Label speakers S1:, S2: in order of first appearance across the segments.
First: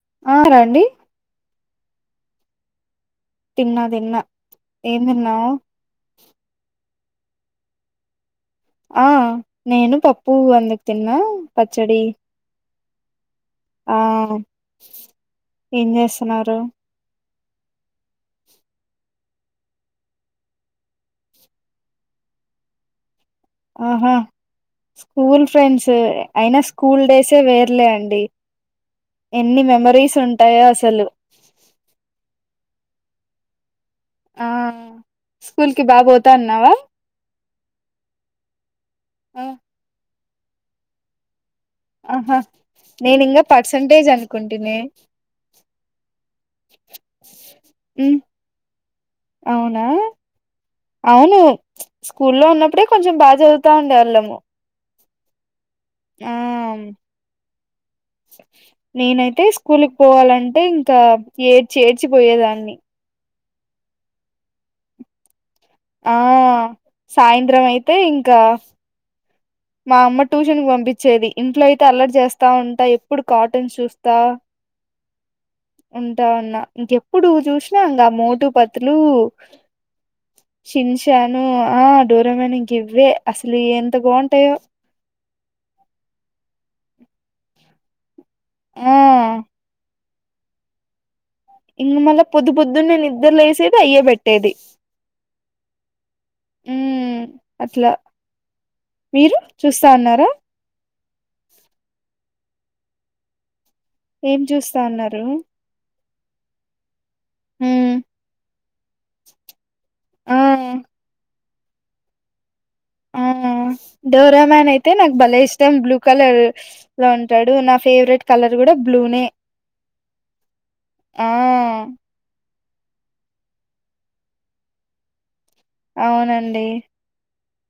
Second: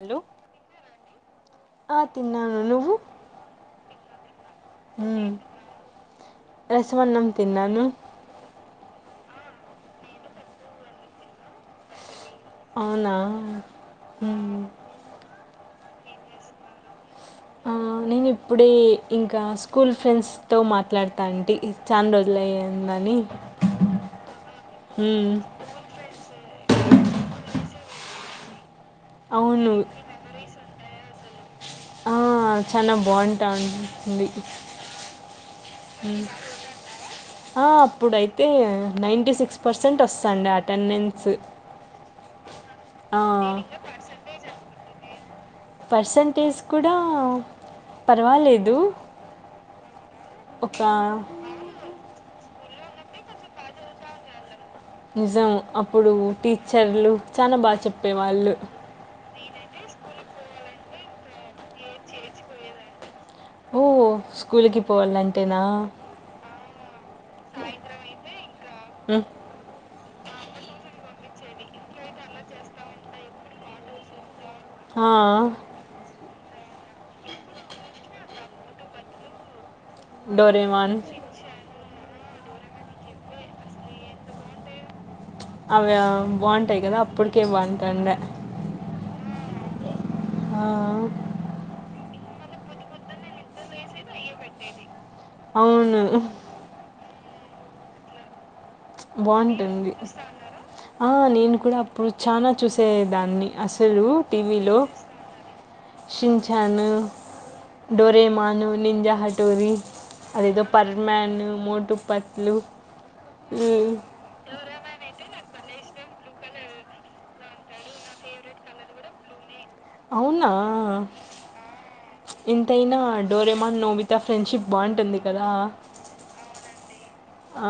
S1: Hello
S2: ఆ రండి
S1: ఆ తిన్నాను నువ్వు
S2: తిన్నా తిన్నా ఏం తిన్నావు
S1: స్మన్నం తిన్నను
S2: ఆ నేను పప్పు అందుకు తిన్నా పచ్చడి
S1: అవునా
S2: ఆ
S1: మ్మ్.
S2: ఏం చేస్తున్నారు
S1: ఆ నేను ఇప్పుడే ఇంకా స్కూల్ ఫ్రెండ్స్తో మాట్లాడతాటి అంటే చాలా రోజుల అయందని
S2: ఆహా స్కూల్ ఫ్రెండ్స్ అయినా స్కూల్ డేసే వేర్లే అండి ఎన్ని
S1: అవును
S2: మెమరీస్ ఉంటాయో అసలు
S1: ఆ చనా బాగుంటావుండి
S2: ఆ స్కూల్ కి బా పోతా అన్నావా
S1: ఆ అప్పుడైతే నైంటీ
S2: ఆ,
S1: సిక్స్ పర్సెంట్ వస్త సంటే అటెండెన్స్
S2: ఆహా
S1: ఆ
S2: నేను ఇంకా పర్సంటేజ్ అనుకుంటునే
S1: పర్సంటేజ్ కూడా పర్వాలేదు
S2: అవునా
S1: ఒక
S2: అవును స్కూల్లో ఉన్న అప్పుడే కొంచెం బాగా చదువుతా ఉండేవాళ్ళము
S1: నిజం అప్పుడు టీచర్లు చాలా బాగా చెప్పే వాళ్ళు
S2: నేనైతే స్కూల్కి పోవాలంటే ఇంకా ఏడ్చి ఏడ్చిపోయేదాన్ని
S1: ఓ స్కూల్కి పోవాలం
S2: ఆ సాయంత్రం అయితే ఇంకా
S1: హ్మ్.
S2: మా అమ్మ ట్యూషన్ కు పంపించేది ఇంట్లో అయితే అల్లరి చేస్తా ఉంటా ఎప్పుడు కాటన్ చూస్తా
S1: ఆ
S2: వున్నా ఇంకెప్పుడు చూసినా ఇంకా మోటుపతులు
S1: డోరేమాన్.
S2: శించన్ డోరెమాన్ గ ఇవ్వే అసలు ఎంతబాగు తే
S1: అవి బాగుంటాయి కదా అప్పటికే బాగుంటాండ
S2: ఆ
S1: ఆ
S2: మల్ల పొద్దు పొద్దున్న నేను నిద్దరు వేసేది అయ్య పెట్టేది
S1: అవును
S2: ఉమ్ అట్లా మీరు చూస్తా
S1: బాగుంటుంది
S2: ఉన్నారా
S1: ఆ నేను కూడా అప్పుడు చనా చూసేదాన్ని అసలు అసలు
S2: ఏం
S1: టీవీలో
S2: చూస్తా ఉన్నారు
S1: షించాను
S2: ఉమ్
S1: డొరేమాను నింజా హటూరి అదేదో
S2: ఆ
S1: పర్మన్ మూటుపట్లు
S2: ఆ డౌరా మ్యాన్ యితే నా భలే ఇష్టం బ్లూ కలర్ లో ఉంటాడు నా ఫేవరెట్ కలర్ కూడా బ్లూనే
S1: అవునా
S2: ఆ
S1: ఇంతైనా డోరేమాన్ నోవితా ఫ్రెండ్షిప్ బాగుంటుంది కదా
S2: అవునండి
S1: ఆ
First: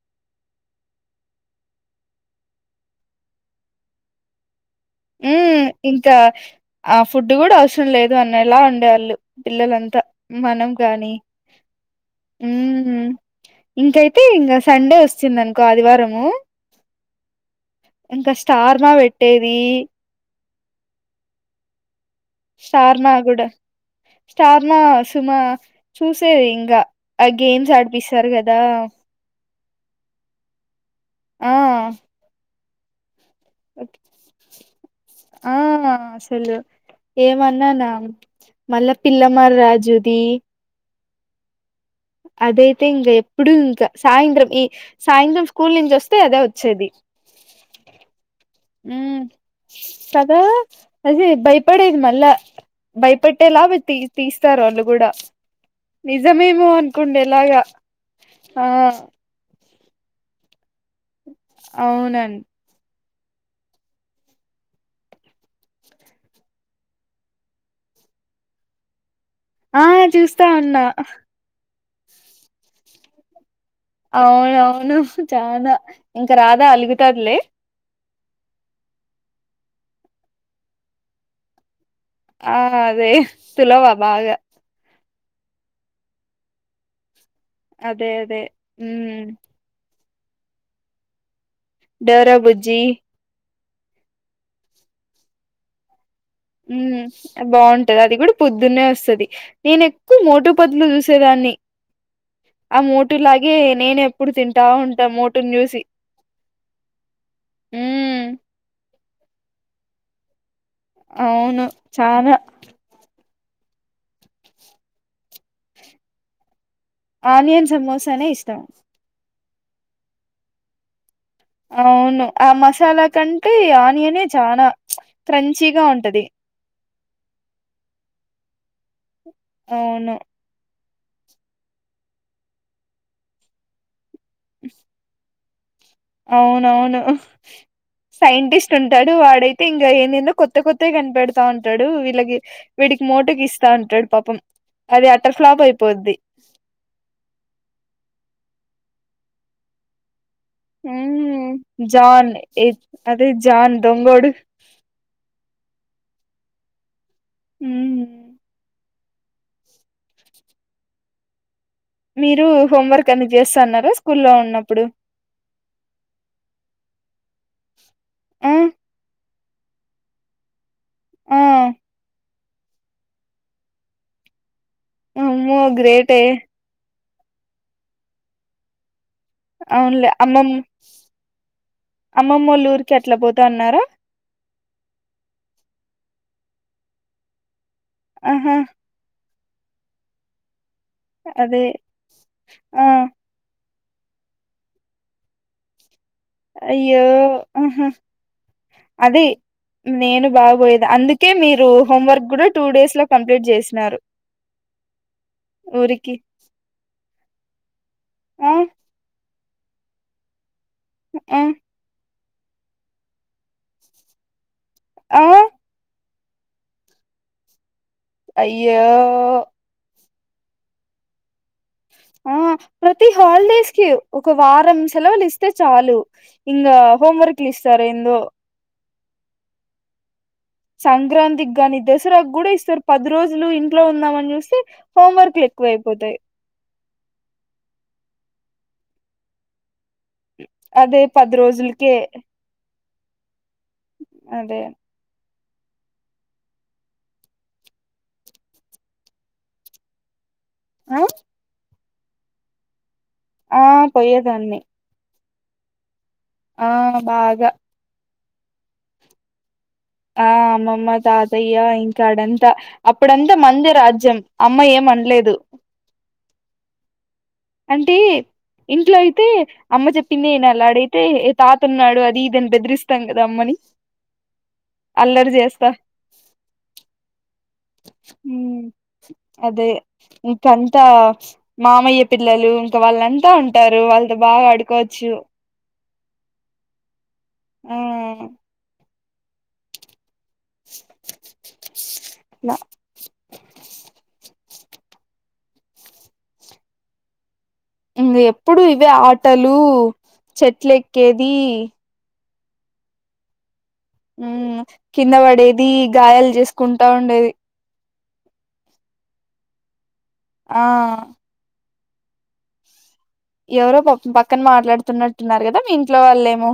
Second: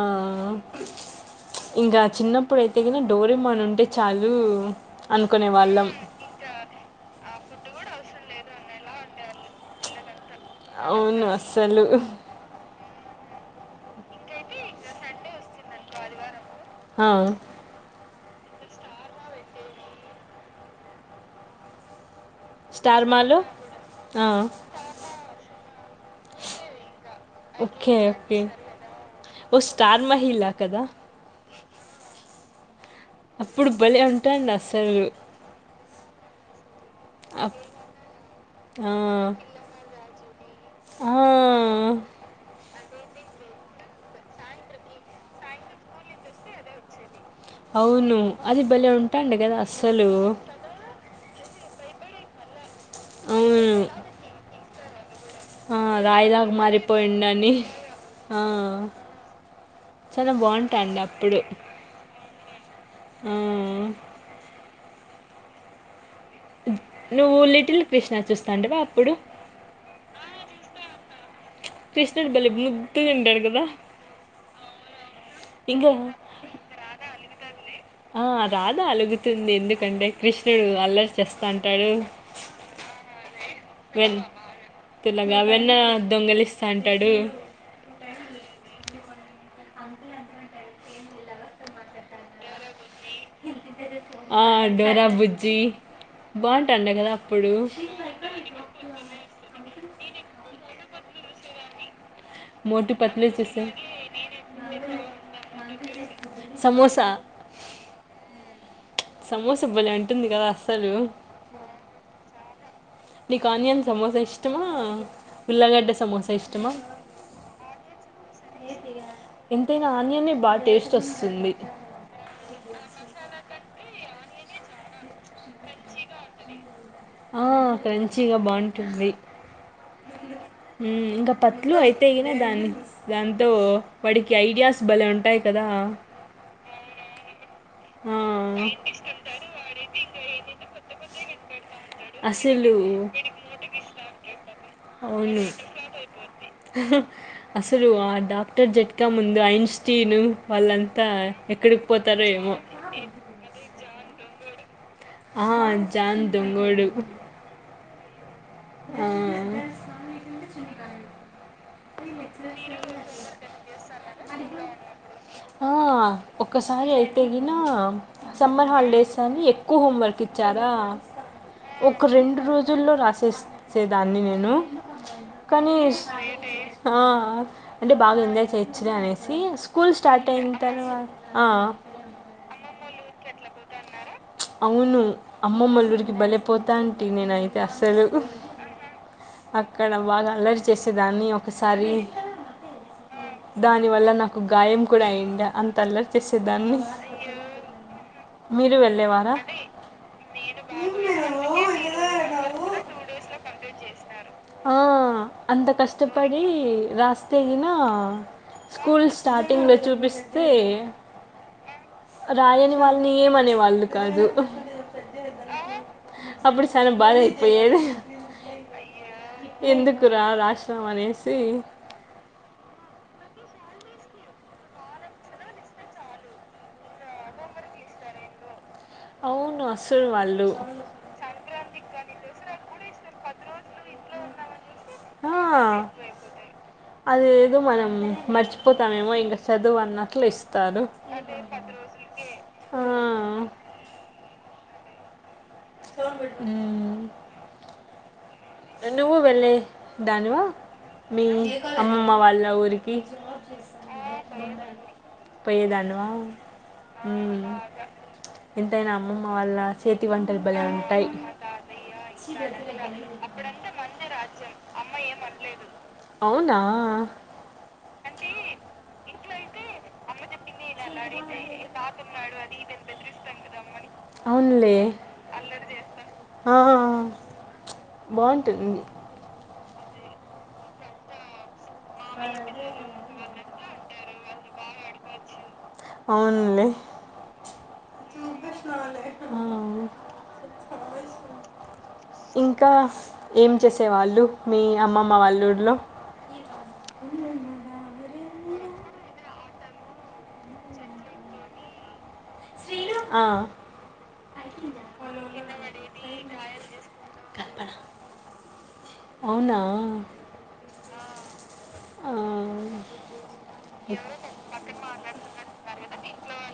S1: ఇంకా చిన్నప్పుడుయితే కనీ డోరమాన్ ఉంటే చాలు
S2: ఉ
S1: అనుకునే వాళ్ళం
S2: ఇంకా ఆ ఫుడ్ కూడా అస లేదు అనేలా ఉండేవాళ్ళు పిల్లలంతా మనం కాగాని
S1: అవును అస్సలు
S2: ఇంకైతే ఇంకా సండే వచ్చిందనుకో ఆదివారము
S1: అ
S2: ఇంకా స్టార్మా పెట్టేది
S1: స్టార్ మాలో
S2: షార్నాగుడు
S1: ఆ
S2: స్టార్ నా సుమా చూసేది ఇంకా ఆ గేమ్స్
S1: ఓకే
S2: ఆడిపిస్తారు
S1: ఓకే
S2: కదా
S1: ఓ స్టార్ మహిలా కదా
S2: ఆ
S1: అప్పుడు బలే ఉంటాను అసలులు
S2: ఆ అసలు ఏమన్నానా
S1: ఆ
S2: మళ్ళా పిల్లమారి రాజుది
S1: ఆ
S2: అదే అతే ఇంక ఎప్పుడు ఇంకా సాయంత్రం ఈ సాయంత్రం స్కూల్ నుంచి వస్తే అదే వచ్చేది
S1: అవును అది భలే
S2: ఉ
S1: ఉంటాండి కదా అస్సలు
S2: సదా అదే భయపడేది మళ్ళా
S1: అవును
S2: భయపట్టేలాగా తీస్తారు వాళ్ళు కూడా
S1: ఆ రాయిలాగా
S2: నిజమేమో
S1: మారిపోయిండ అని
S2: అనుకుండేలాగా
S1: ఆ చాలా బాగుంటా అండి అప్పుడు
S2: అవునండి
S1: ఆ నువ్వు లిటిల్ కృష్ణ చూస్తాంటవా అప్పుడు
S2: ఆ చూస్తా ఉన్నా
S1: కృష్ణుడు బలే ముద్దు ఉండు కదా
S2: అవునవును చనాా ఇంకా రాదా అలుగుతదిలే
S1: ఆ రాధా అలుగుతుంది ఎందుకంటే కృష్ణుడు అల్లరి చేస్తాంటాడు
S2: ఆ అదే సులవా బాగా
S1: తలాగావన్న దొంగలి ఇస్తా అంటాడు
S2: అదే అదే
S1: అ
S2: డోర బుజ్జి
S1: ఆ డరా బుజీ
S2: ఉ బాగుంటది అది కూడా పొద్దున్న వస్తుది నేన ఎక్కువ మోటపదులు చూసేదాన్ని ఆ
S1: మోటు పత్లు
S2: మోటులాగే
S1: చూసా
S2: నేను ఎప్పుడు తింటా ఉంటా మోటును చూసి
S1: సమోస
S2: ఉమ్
S1: సమోస ఇ బ్వలే అంటుంది కదా అస్సలు
S2: అవును చాలా
S1: నీకు ఆనియన్ సమోసా ఇష్టమా ఉల్లగడ్డ సమోసా ఇష్టం
S2: ఆనియన్ సమోసానే ఇష్టం
S1: ఎంతైనా ఆనియనే బాగా టేస్ట్ వస్తుంది
S2: అవును ఆ మసాలా కంటె ఆనియన్ ఏ చానా క్రంచిగా ఉంటది
S1: ఆ క్రంచిగా బాగుంటుంది
S2: అవును
S1: ఇంకా పత్లు అయితే గిన దాంతో వాడికి ఐడియాస్ బలే ఉంటాయి కదా
S2: అవునవును
S1: ఆ,
S2: సైంటిస్ట్ ఉంటాడు వాడైతే ఇంకా ఎందెందో కొత్త కొత్తగా కనిపెడతా ఉన్ ఉంటాడు వీళ్ళకి
S1: అసలు
S2: వీడికి మోటుకి ఇస్తా ఉంటాడు పాపం అది అట్టర్ ఫ్లాప్ అయిపోద్ది
S1: హూ హు అసలు ఆ డాక్టర్ జట్కా ముందు ఐన్స్టీను
S2: ఉమ్ జాన్
S1: ఏమో
S2: ఏ అదే జాన్ దొంగోడు
S1: ఆ జాన్ దొంగోడు
S2: ఉమ్
S1: ఆ
S2: మీరు హోంవర్క్ అన్ని చేస్తన్నార స్కూల్లో ఉన్నప్పుడు
S1: ఆ ఒసారి అయితేగిన
S2: ఆ
S1: సమ్మర్ హాలిడేస్ అని ఎక్ ఎక్కువ హోంవర్క్ ఇచ్చారా
S2: ఆ
S1: ఒక రెండు రోజుల్లో రాసేస్ సే దాన్ని నేను
S2: అమ్మ
S1: కానీ
S2: గ్రేట్ యే
S1: ఆ అంటే బాగా ఎంజాయ్ చేయొచ్చు లే అనేస్ సి స్కూల్
S2: అవునులే
S1: స్టార్ట్
S2: అమ్మమ్
S1: అయిన తర్వాత
S2: కట్లకి పోతా అన్నారా
S1: అవును అమ్మమ్మల్లూరికి బలే పోతంటి నేను అయి తే అసలు
S2: ఆహా
S1: అక్కడ బాగా అలర్ చేసేదాన్ని
S2: అదే
S1: ఒకసారి
S2: ఆ
S1: దాని వల్ల నాకు గాయం కూడా అయ్యండి అంతల్లర్ చేసేదాన్ని
S2: అయ్యో ఆహా
S1: మీరు
S2: అదే
S1: వెళ్ళేవారా
S2: నేను బాగబోయేది అందుకే మీరు హోంవర్క్ కూడా టూ డేస్ లో కంప్లీట్ చేసినారు
S1: ఆ అంత
S2: ఊరికి
S1: కష్టపడి రాస్తేగిన
S2: ఆ
S1: స్కూల్స్ స్టార్టింగ్లో చూపిస్తే
S2: ఉమ్
S1: రాయని వాళ్ళని ఏమనేవాళ్ళు కాదు
S2: ఆ
S1: అప్పుడు సన బాధ అయిపోయేది
S2: ఓహ్
S1: ఎందుకురా రాసినం అనేసి
S2: ఉహ్మ్ ప్రతి హాలిడేస్ కి ఒక వారం సెలవులు ఇస్తే చాలు ఇంకా హోంవర్క్ లు ఇస్తారు ఏందో
S1: అవును అసలు వాల్
S2: సంక్రాంతికి గానీ దసరాకు కూడా ఇస్తారు పది రోజులు ఇంట్లో ఉందమనీ చూస్తే హోంవర్క్ లే ఎకువ అయిపోతాయి
S1: అది ఏదో మనం మే పోతమేమో ఇంకా సదువు అన్నట్
S2: అదే పది రోజులకే
S1: ఆ,
S2: అదే
S1: ఉమ్ నువ్వు వెళ్ళే దానివా మీ అమ్మమ్మ వాళ్ళ ఊరికి
S2: ఆ పోయేదాన్ని
S1: పోయ్యేదానివా
S2: ఆ బాగా
S1: ఎంతైనా అమ్మమ్మ వాళ్ళ చేతి
S2: ఆ
S1: వంటలు భలే
S2: అమ్మమ్మ
S1: ఉంటాయి
S2: తాతయ్య ఇంకాడ అంతా అప్పుడంతా మందే రాజ్యం అమ్మా ఏం అనలేదు
S1: అవునా
S2: అంటే ఇంట్లో అయితే అమ్మ చెప్పిందే ఇనాలి ఆడైతే ఏ తాత ఉన్నాడు అది ఇదని బెదిరిస్తాం కదా అమ్మని
S1: అవునులే
S2: అల్లరి చేస్తాం
S1: ఆ బాగుంటుంది
S2: అదే ఇప్పుడంతా మామయ్య పిల్లలు ఇంక వాళ్ళంతా ఉంటారు వాళ్ళతో బాగా ఆడుకోవచ్చు
S1: అవునులే
S2: ఆ
S1: ఆ
S2: అట్లా
S1: ఇంకా ఏం చేసేవాళ్ళు మీ అమ్మమ్మ వాల్లూర్లో
S2: ఇంగ ఎప్పుడు ఇవే ఆటలు చెట్లు ఎక్కేది
S1: ఆ
S2: మ్మ్ కింద పడేది గాయాలు చేసుకుంటా ఉండేది
S1: అవునా
S2: ఆ
S1: ఆ
S2: ఎవరో పాపం పక్కన మాట్లాడుతున్నట్టున్నారు కదా మీ ఇంట్లో వాళ్ళేమో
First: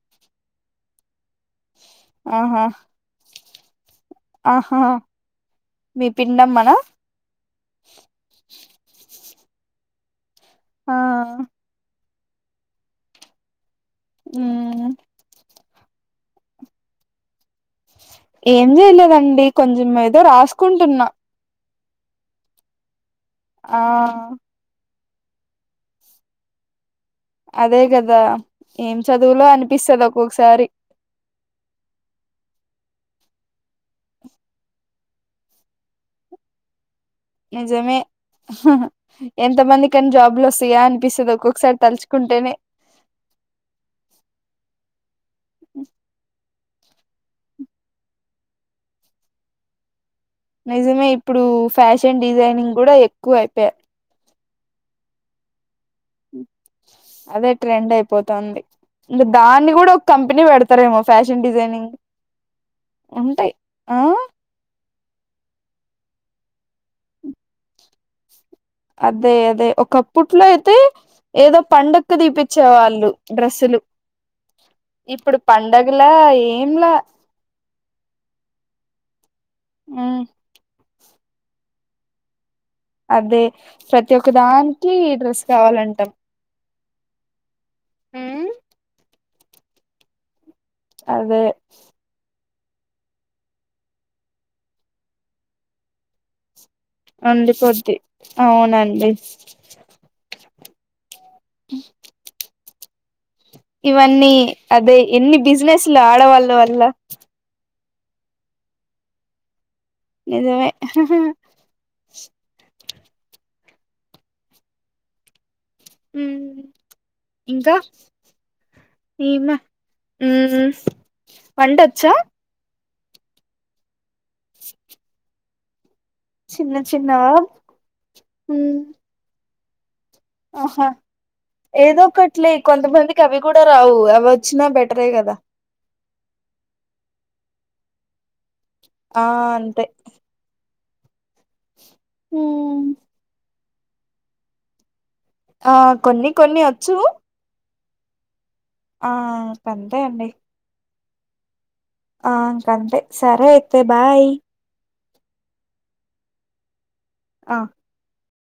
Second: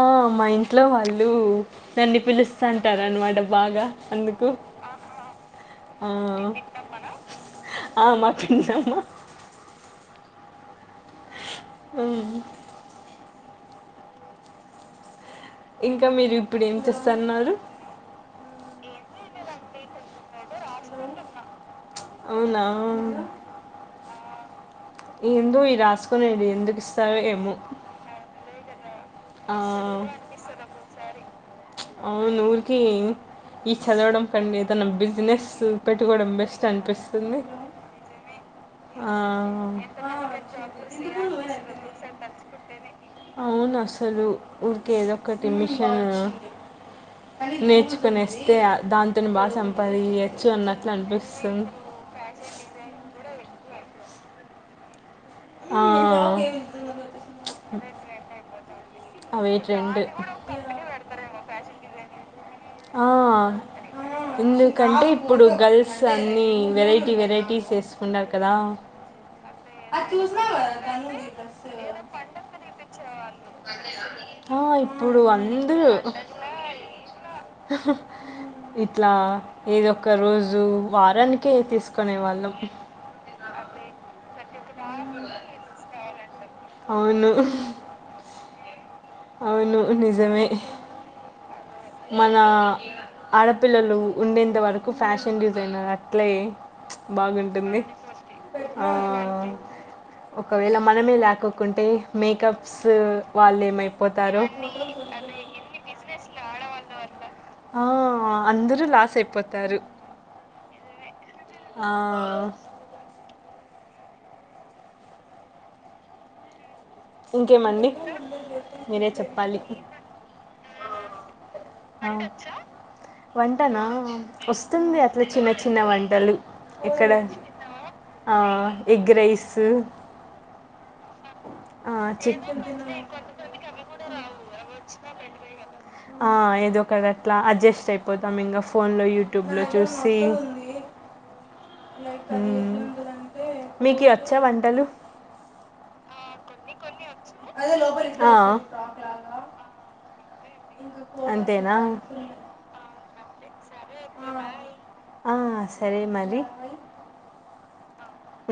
S1: ఆ మా ఇంట్లో వాళ్ళు లు నన్ను
S2: ఆహా
S1: పిలుస్తాంటరనమాట బాగా అందుకు
S2: ఆహా మీ
S1: ఆ
S2: పిన్నమ్మనా
S1: ఆ పిన్నమ్మ
S2: ఆ
S1: హ్మ్మ్
S2: మ్మ్
S1: ఇంకా మీరు ఇప్పుడు ఏం చేస్తన్నారు
S2: ఏం చేయలేదండి కొంచెం ఏదో రాసుకుంటున్నా
S1: అవునా
S2: ఆ
S1: ఏందో ఈ రాసుకునేది ఎందుకు ఇస్
S2: అదే కదా ఏం చదువులో
S1: ఆ!
S2: అనిపిస్తది ఒక్కొక్కసారి
S1: కి ఈ చదవడం కన్నా ఏదైనా బిజినెస్ పెట్టుకోవడం బెస్ట్ అనిపిస్ స్తుంది
S2: నిజమే ఎంత మంది కని జాబ్లు వస్తాయా అనిపిస్తది ఒక్కొక్కసారి తలుచుకుంటేనే
S1: అవునసలు ఊరకె ఏదో ఒకటిమిషన్ నేర్చుకునేస్తే దాంతోని బాగా సంపాదియ్య
S2: నిజమే ఇప్పుడు ఫ్యాషన్ డిజైనింగ్ కూడా ఎక్కువయిపా
S1: ఆ
S2: అదే ట్రెండ్ అయిపోతాంది
S1: అవే
S2: దాన్ని కూడా
S1: ట్రెండ్
S2: ఒక కంపెనీ పెడతారేమో ఫ్యాష శన్ డిజైనింగ్
S1: ఆ
S2: ఉంటాయి ఆ
S1: ఎందుకంటే ఇప్పుడు గర్ల్స్ అన్నీ వెరైటీ వెరైటీస్ వేసుకున్నారు
S2: అదే అదే ఒకప్పుట్లో అయితే ఏదో పండక్కు తీపిచ్చే వాళ్ళు డ్రెస్సులు
S1: ఆ
S2: ఇప్పుడు
S1: అందరూ
S2: పండగలే ఏంలే
S1: ఇట్లా ఏది ఒక్క రోజు వారాని కే తీసుకునేవాళ్ళం
S2: దే ప్రతి ఒక్క దానికీ, డ్రెస్ కావాలంటాం.
S1: అవును.
S2: ఉమ్.
S1: అవును నిజమే.
S2: అదే.
S1: మన, ఆడపిల్లలు ఉండేంత వరకు, ఫ్యాషన్ డిజైనర్ అట్లే. బాగుంటుంది
S2: ఉండిపోది,
S1: ఆ,
S2: అవునండి.
S1: ఒకవేళ మనమే లకోకుంటే, మేకపస్సు.
S2: ఇవన్నీ అదే, ఎన్ని బిజినెస్లు ఆడవాళ్ళ వల్ల.
S1: ఆ అందరూ లాస్ అయిపోతారు.
S2: నిజమే.
S1: ఆ.
S2: ఉమ్.
S1: ఇంకేమండి. మీరే
S2: ఈమా
S1: చెప్పాలి
S2: ఉమ్ వండోచ్చా.
S1: ఆ. వంటనా వొస్తుంది, అట్లా చిన్న చిన్న వం. టలు
S2: చిన్న
S1: ఎక్కడ
S2: చిన్నవా
S1: ఆ
S2: ఉమ్
S1: ఎగ్ రైసు.
S2: హా. ఏదో
S1: చిక్
S2: ఒకట్లే, కొంతమందికి అవి కూడా రావు, అవి వొచ్చినా, బెటరే గదా.
S1: ఆ ఏదో ఒక అట్లా, అడ్జస్ట్ అయిపోతాం, ఇంగ. ఫోన్లో
S2: ఆ
S1: యూట్యూబ్లో
S2: అంతే
S1: చూసి. ఉమ్ మీకీ అచ్చా, వంటలు.
S2: ఆ కొన్ని కొన్ని అచ్చు.
S1: ఆ.
S2: ఆ పడయ్ అండి.
S1: అంతేనా
S2: ఆ ఇంకంతే, సరే అయితే బాయ్.
S1: ఆ సరే మరి.
S2: అ.